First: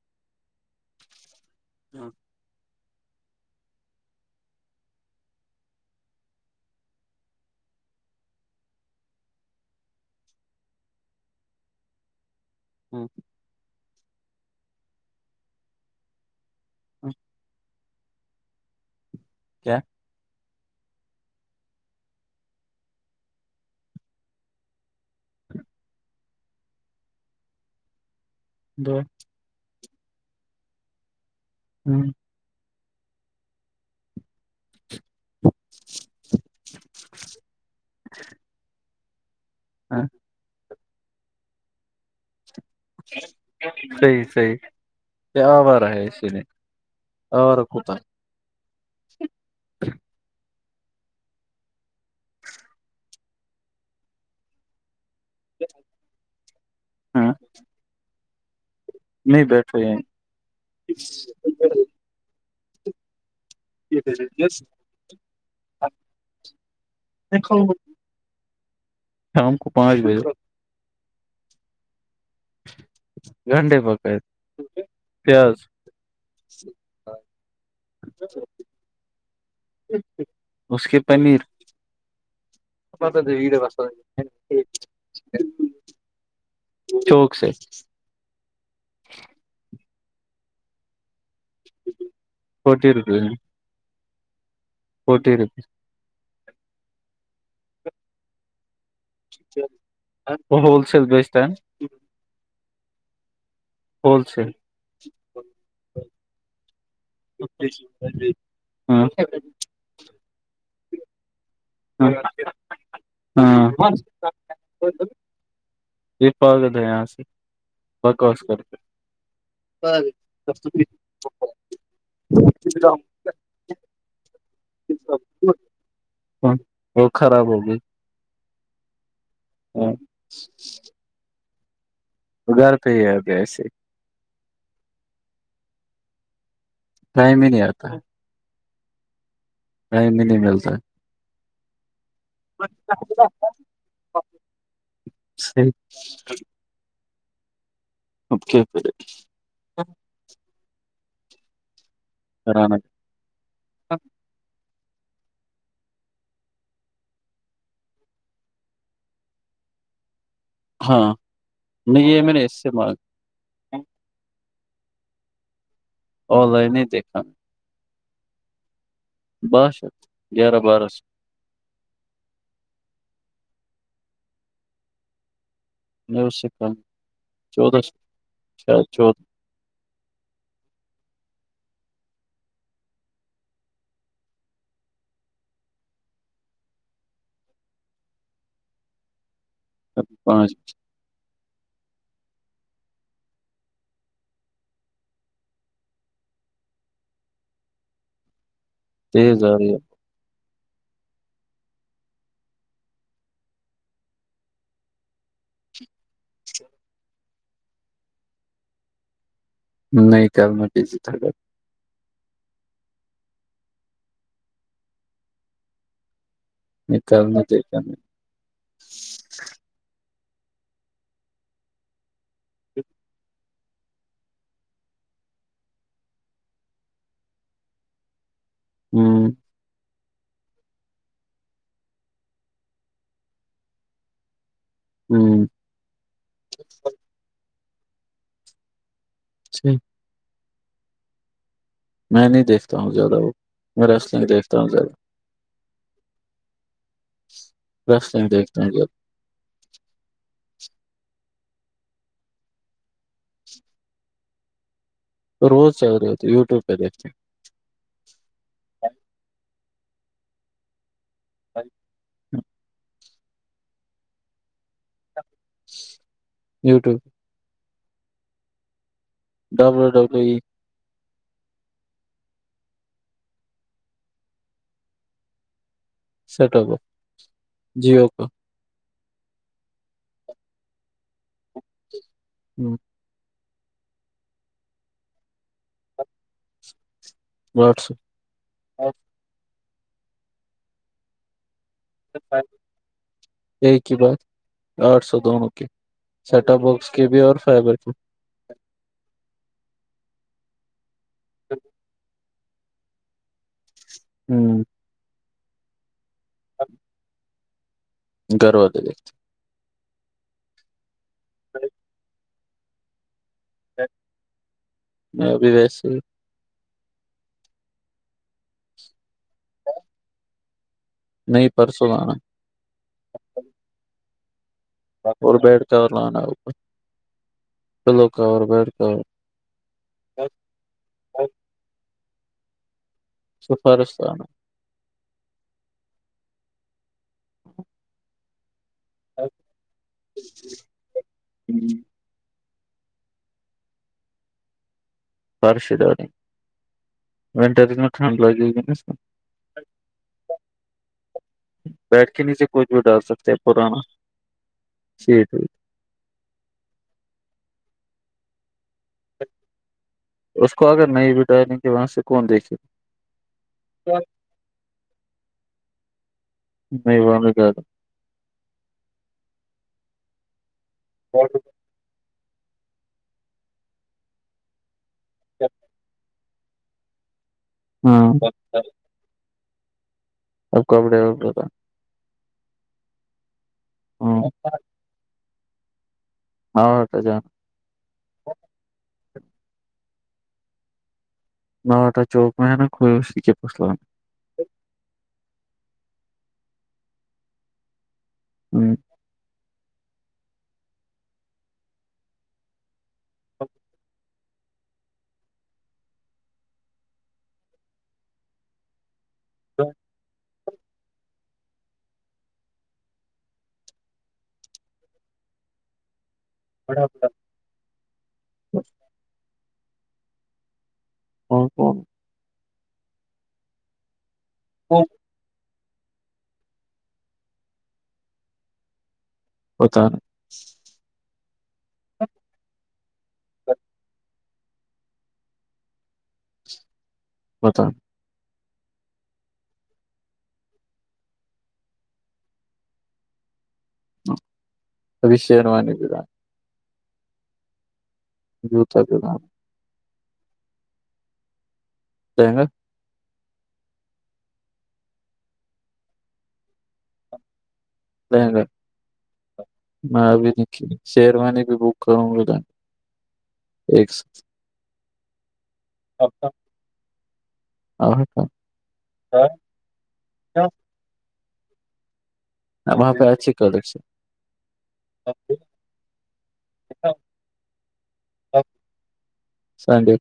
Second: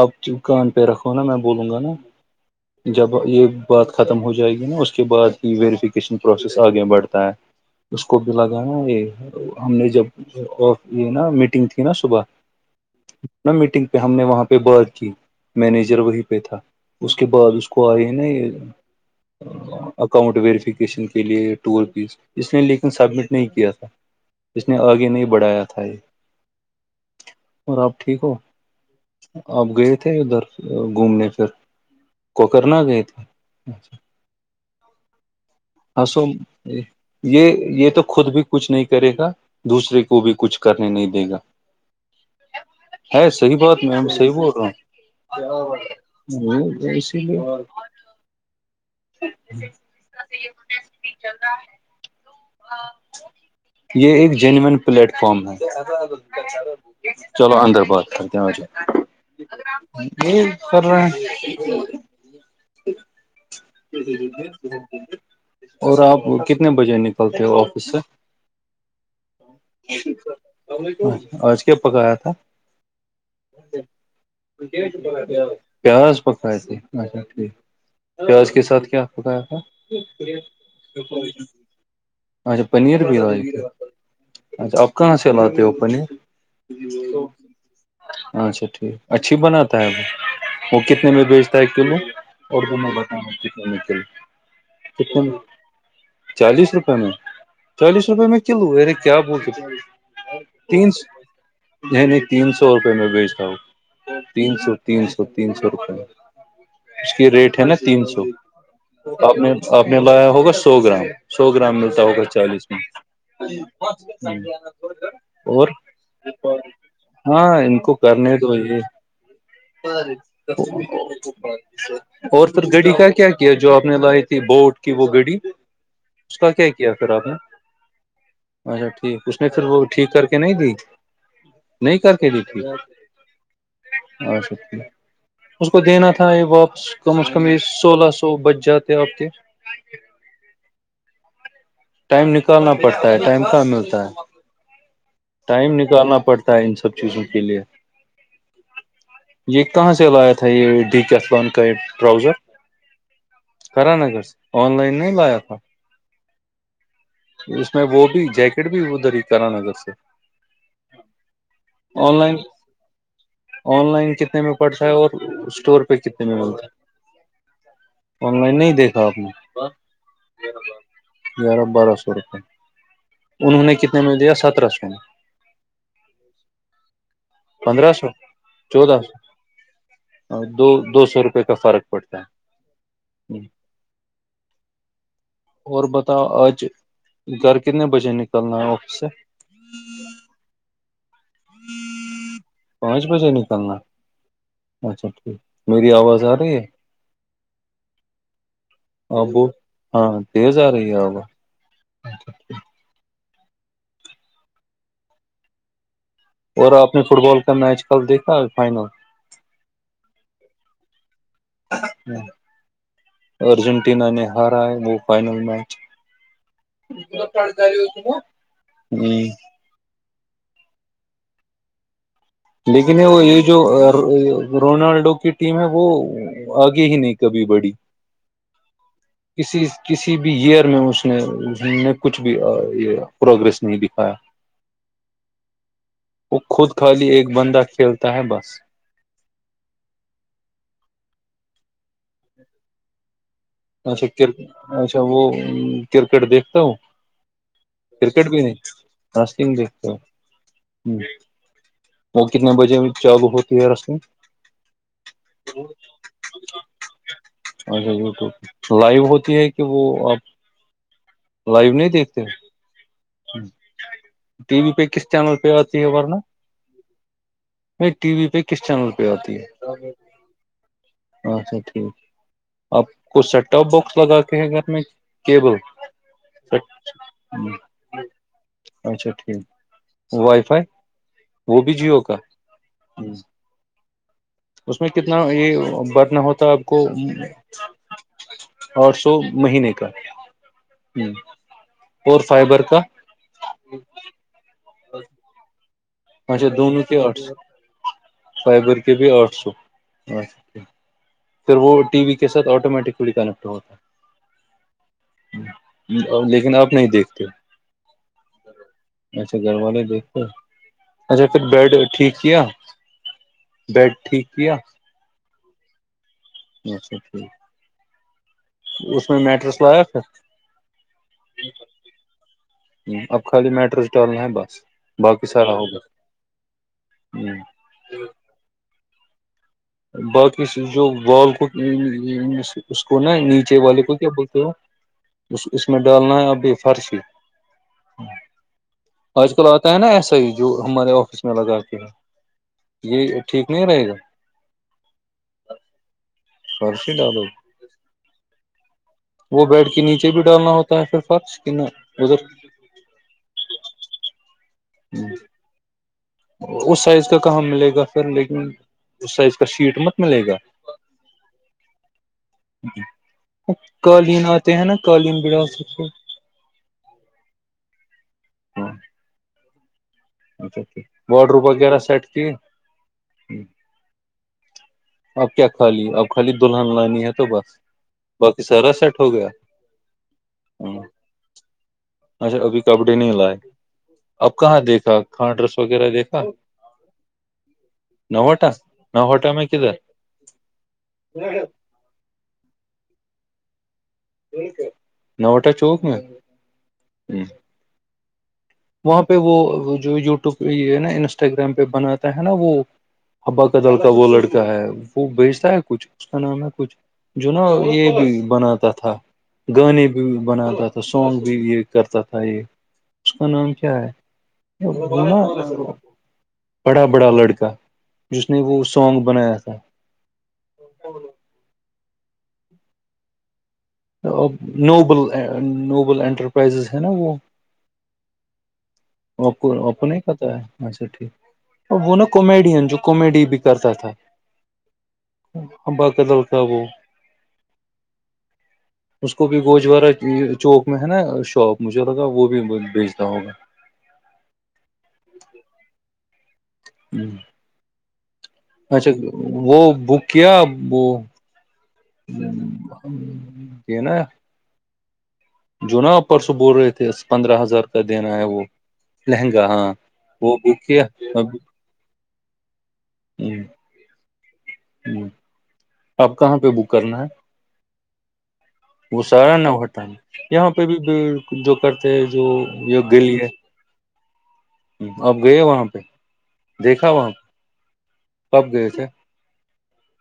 آپ کان پہ رکھو نا میں بولوں گا نا جب یہ بات ختم ہو جائے گی نا اس کے بعد ہی ویریفکیشن پروسیس آگے بڑھتا ہے اس کو بھی لگانا یہ ہے تو ہم نے جب یہ نا میٹنگ تھی نا صبح ہاں نہا میٹنگ پہ ہم نے وہاں پہ بات کی مینیجر وہیں پہ تھا اس کے بعد اس کوئی نہیں کیا اکاؤنٹ ویریفیکیشن کے لیے ٹول فیس اس نے لیکن سبمٹ نہیں کیا تھا اس نے آگے نہیں بڑھایا تھا یہ اور آپ ٹھیک ہو دو آپ گئے تھے ادھر گھومنے پھر ہوں کوکرناگ ہے تھ ہ سو یہ یہ تو خود بھی کچھ نہیں کرے گا دوسرے کو بھی کچھ کرنے نہیں دے گا ہے صحی بات صحیح سی کیا آوارہ ہے اسی لیے رہا آوارہ کتا ہوں چلا یہ ایک جینیین پلیٹ فم میں ہاں چلو اندر بت کرتے آ ج نہیں بیٹھو یہیں یہ س [unintelligible] [inaudible] اور آپ کتنے بجے نکلتے ہو آفس شام کو پانچ بجے آج کیا پکایا تھا گنڈے پکائے ج چ ب د [unintelligible] پیاز [inaudible] پیاز پکائے تھے اچھا ٹھیک پیاز کے ساتھ کیا پکایا تھا اچھا پنیر پات بھی لائی وڈ تھی۔ بس اچھا آپ کہاں سے لاتے ہو پنیر چوک سے اچھا ٹھیک اچھی بناتا ہے وہ وہ کتنے میں بھیج طے کرلو اور فورٹی د بتان روپیز میں چل چک فورٹی روپیز چالیس روپئے میں چالیس روپئے میں کلو ارے کیا کے وہ ہول تین سیل سو بیچتا ہے یعنی تین سو روپے میں بیچتا ہوں ہول سیل تین سو تین سو تین سو روپے اس کی ریٹ ہے نا تین سو تو آپ نے آپ نے لایا ہوگا سو گرام سو گرام میں ہوگا چالیس ہاں اور یہ پاگل ہے یہاں سے ہاں ان کو کرنے تو یہ اور گڑی کا کیا کیا جو آپ نے لائی تھی بوٹ کی وہ گڑی اس کا کیا کیا وہ پھر آپ نے خراب ہو گئی اچھا ٹھیک اس نے پھر وہ ٹھیک کر کے نہیں دی نہیں کر کے دی گھر پہ ہی آ گیا ایسے اس کو دینا تھا یہ واپس کم از ٹائم کم ہی یہ نہیں آتا سولہ سو بچ جاتے آپ کے ٹائم بھی نہیں ملتا ٹائم نکالنا پڑتا ہے ٹائم کہ ملتا ہے ٹائم نکالنا پڑتا ہے ان سب چیزوں کے لیے اوکے پھر یہ کہاں سے لایا تھا یہ ڈیک اتلان کا یہ ٹراؤزر سران خرا ناگرس آن لائن نہیں لاق تھا اس میں وہ بھی جیکٹ بھی ادھر ہی کرارا نگر سے ہاں نہیں آن یہ میں لائن نے اس سے مانگ آن لائن کتنے میں پڑتا ہے اور اسٹور پہ کتنے میں آن ملتا لائن نہیں دیکھا ہے آن لائن نہیں دیکھا آپ نے بارہ سو گیارہ بارہ سو گیارہ بارہ سو روپئے انہوں نے کتنے میں دیا سترہ سو میں نیو سکم پندرہ سو چودودہ سو چودہ دو دو سو روپے کا فرق پڑتا ہے [inaudible] اور بتاؤ آج گھر کتنے بجے نکلنا ہے آفس سے سب پانچ پانچ بجے نکلنا اچھا ٹھیک میری آواز آ رہی ہے ابو تیز آ رہی ہاں تیز آ رہی ہے اب اچھا اچھا اور آپ نے فٹ بال کا میچ کل دیکھا ہے فائنل نہیں کرنا چیزی تھا ہاں ارجنٹینا نے ہارا ہے وہ فائنل میچ نہیں کل ملب میں ان دیکھ- داری ہو س میں لیکن یہ وہ یہ جو رونالڈو کی ٹیم ہے وہ آگے ہی نہیں کبھی بڑی ہوں کسی کسی بھی ایئر میں اس نے نے کچھ بھی یہ پروگریس نہیں دکھایا ہوں وہ خود خالی ایک بندہ کھیلتا ہے بس جچھ [inaudible] میں نہیں دیکھتا ہوں زیادہ وہ میں اچھا ریسلنگ کر دیکھتا ہوں اچھا زیادہ وہ کرکٹ دیکھتا ہوں رستے میں دیکھتے ہیں جب رصم دیکتے ہ وہ کتنے بجے چاقو ہوتی ہے رس میں روز چل رہےتے ہیں یوٹیو پہ دیکھتے ہیں اچھا یوٹیوب پہ لائو ہوتی ہے کہ وہ آپ لائیو نہیں دیکھتے ٹی وی پہ کس چینل پہ آتی ہے ورنہ ہوں یوٹیوب ٹی وی پہ کس چینل پہ آتی ہے ڈبلو ڈبلو ای اچھا ٹھیک آپ کوچ سیٹ ٹاپ باکس لگا کے ہیں گھر میں کیبل سیٹ سچ اپ ہ [inaudible] جیو کا [unintelligible] اچھا ٹھیک وائی فائی وہ بھی جیو کا ہوں [unintelligible] جی [unintelligible] اس میں کتنا یہ رن ہوتا آپ کو وٹس [unintelligible] اور سو مہینے کا ہ ایک ہی بات آٹھ سو دونوں کی [unintelligible] اچھا سیٹاپ دونوں باکس کے آٹھ بھی سو اور فائبر کی فائبر کے بھی آٹھ سوچ [unintelligible] پھر وہ ٹی وی کے ساتھ آٹومیٹیکلی کنیکٹ ہوتا ہے ہوں [unintelligible] لیکن آپ نہیں دیکھتے گروادے اچھا گھر والے دیکھے اچھا پھر بیڈ ٹھیک کیا [unintelligible] بیڈ ٹھیک کیا [unintelligible] میں ابھی ویسے ہی اچھا ٹھیک [unintelligible] اس میں میٹرس لاق تھا نہیں پرسوں لانا ہ اب خالی میٹروزٹالنا ہے بس باقی اور سارا بیڈ ہوگا کور لانا چلو کور بیڈ کور بقی س جو بالکو س اس کو نا نیچے والے کو فرش کیا بولتے ہو اس میں ڈالنا ہے ابھی فرش ہی آج کل آتا ہے نا ایسا ہی جو ہمارے آفس میں لگا کے ہے یہ ٹھیک نہیں رہے گا فرش دو نےے [unintelligible] سرسی ڈلو وینرھنڈ لگے گ ج [unintelligible] وہ بیڈ کے نیچے بھی ڈالنا ہوتا ہے پھر فرش کہ نہ بیڈ ادھر کے نیچے کچھ بھی ڈال سکتے ہیں پرانا جی ٹھیک اس سائز کا کہاں ملے گا پھر لیکن اس سائز کا شیٹ مت ملے گا اس کو اگر نہیں ڈائنگ کے وہاں سے کون دیکھے [unintelligible] قالین آتے ہیں نا قالین بڑا سکتے نہیں زیادہ ہاں اچھا اچھا واڈ رووم وغیرہ سیٹ کیے اب کیا خالی اب خالی دلہن لانی ہے تو بس ہاں باقی سارا سیٹ ہو گیا اب ہ کپڑے وپڑے تھا اچھا کبھی کپڑے نہیں لائے ہاں اب کہاں دیکھا کاں ڈرس وغیرہ دیکھا ہاںٹا جانا نوٹا نوٹا میں کہدر ہ [unintelligible] نوٹا چوک میں ہے نا کئی س کے پسلام نوٹا چوک میں ہ [unintelligible] وہاں پہ وہ جو یوٹیوب پہ یہ ہے نا انسٹاگررام پہ بناتا ہے نا وہ ہبا کا جل کاا وہ لڑک ہے وہ بیجتا ہے کچھ اس کا نام ہے کچھ جو نا یہ بناتا تھا گانے بھی بناتا تھا سانگ بھی یہ کرتا تھا یہ اس کا نام کیا ہے بڑا بڑا لڑکا جس نے وہ سانگ بنایا تھا ہاں کون نوبل نوبل انٹرپرائزز ہے نا وہ کو نہیں کہتا ہے اچھا ٹھیک اور وہ نا کومیڈین جو کامیڈی بھی کرتا تھا ہمباق دل کا وہو ہوتا [unintelligible] اس کو بھی گوجوارہ چوک میں ہے نا شاپ مجھے لگا وہ بھی بھیجتا ہوگا اب شروانا ہوں جوتا اچھا بھی لانا وہ بک کیا وہ لہنگا یہ نا جو نا پرسوں بول رہے تھے پندرہ ہزار دینا ہے وہ لہنگا لہنگا ہاں میں ابھی وہ نہیں بک کیا شیروانی بھی بک کروں ایک آپ کہاں پہ بک کرنا ہے اور وہ سارا نہ ہوتا ہے یہاں پہ بھی جو کرتے ہیں جو وہاں پہ اچھی کالیک سے اب گئے وہاں پہ دیکھا وہاں پہ کب گئے تھے سڈے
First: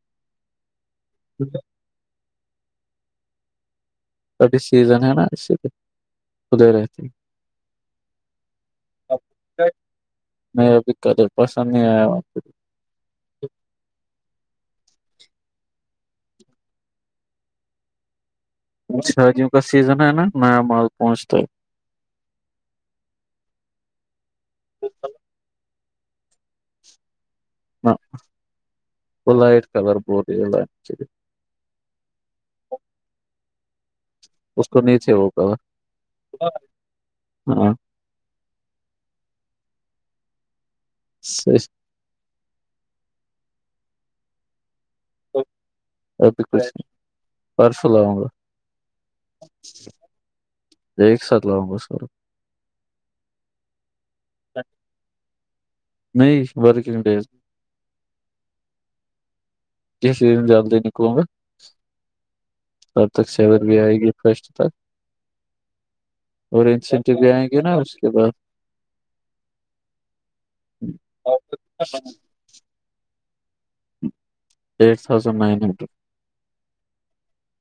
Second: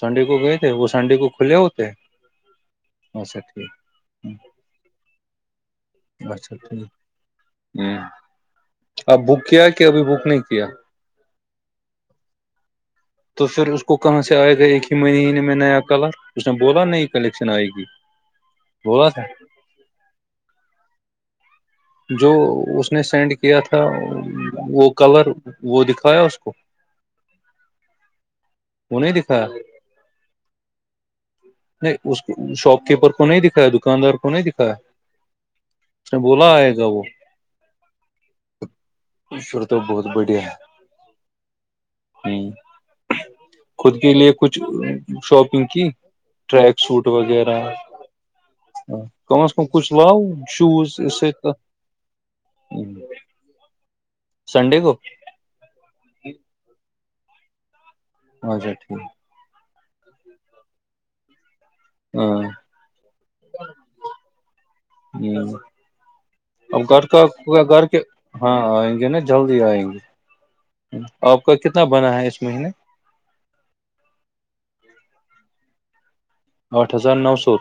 سنڈے کو گئے تھے وہ سنڈے کو کھلے ہوتے اچھا ٹھیک سیزن ہے نا اس خدے رہتی ہے ہ اب بک کیا کہ ابھی بک نہیں کیا میں ابھی کدھی پسند نہیں آیا [inaudible] تو پھر اس کو کہاں سے آئے گا ایک ہی منیینے میں نیا کلر اس نے بولا نئی کلیکشن آئے گی [unintelligible] شادیوں کا سیزن ہے نا نیا مال پہنچتا ہے جو اس نے سینڈ کیا تھا وہ کلر وہ دکھایا اس کو ہاں نہیں وہ دکھایا لائٹ کلر ب رہ ہے لائ [inaudible] نہیں اس شاپ کیپر کو نہیں دکھایا دکاندار کو کو نہیں اس نہیں تھے وہ کلر دکھا بولا آئے گا وہ ہاں شر تو بہت بڑیا ہے ای [inaudible] ہ خود کے لیے کچھ شاپنگ کی ابھی کوئی ٹریک سوٹ وغیرہ پرسوں لاؤں کم از کم کچھ لاؤ شوز گا ایک اسے ساتھ لاؤں گا سارا سنڈے کو نہیں ورکنگ ڈیز اچھا ٹھیک ہے جیس زیااندہ نہیںکوںں گا [inaudible] ہاں تب تک سیون بھی آئے گی فرسٹ تک ہی [inaudible] اور اب گھر انسینٹو کا بھی آئیں گے گھر اس کے بعد ہاں آئیں گے نا جلدی آئیں گے آپ کا کتنا بنا ہے اس مہینے ایٹ تھازنڈ نائن ہنڈ [inaudible] آٹھ ہزار نو سو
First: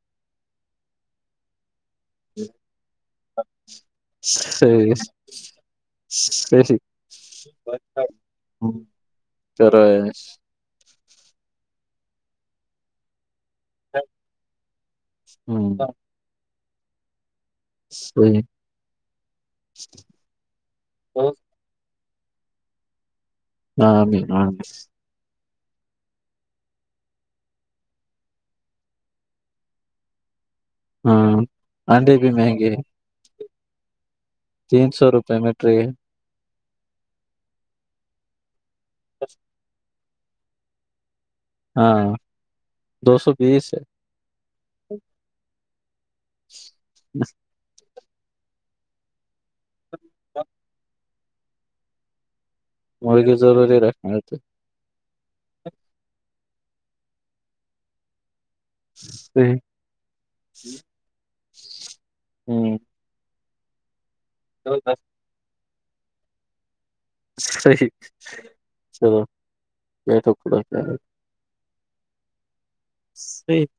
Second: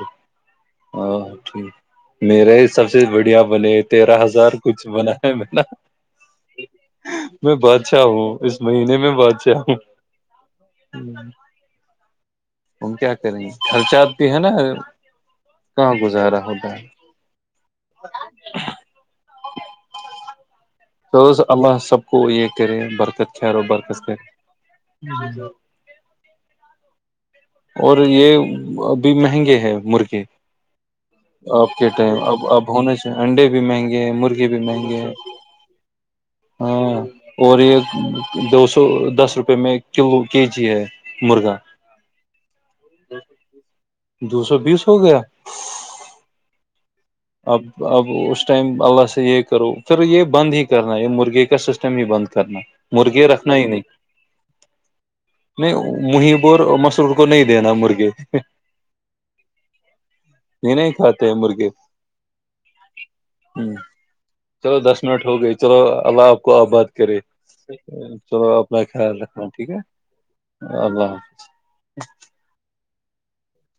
ا ٹھیک میرے سب سے بڑھیا بنے تیرہ ہزار کچھ صحیح بنا ہے میں نا صحیح میں بادشاہ ہوں اس مہینے میں بادشاہ ہوں کرا ہے ہ ہم کیا کریں گ خرچ آتی ہے نا ہوں کہاں گزارا ہوتا ہے [inaudible] ہ [inaudible] تو اما سب کو یہ کرے برکت ک رہو برکت کرے آمین آمین [inaudible] اور یہ ابھی مہنگے ہے مرغے ہاں آپ کے ٹائم انڈے بھی اب اب مہنگے ہونااہ انڈے بھی مہنگے ہیں مرغے بھی تین مہنگے سو ہیں روپے میں ٹرے ہے ہاں اور یہ دو سو دس روپے میں کلو کے جی ہے مرغا ہاں دو سو بیس ہے دو سو بیس ہو گیا بس [inaudible] اب اب اس ٹائم اللہ سے یہ کرو پھر یہ بند ہی کرنا ہے یہ مرغے کا سسٹم ہی بند کرنا مرغیا لیے رکھنا ہی ضروری نہیں رکھنا ہے تو نہیں مہ ب مسرور کو نہیں دینا مرغے یہ نہیں کھاتے ہیں مرغے ہوں ہ چلو دس منٹ ہو گئی چلو اللہ آپ کو آباد کرے صحیح چلو اپنا خیال چلو رکھنا ٹھیک ہے اللہ حافظ سی [inaudible]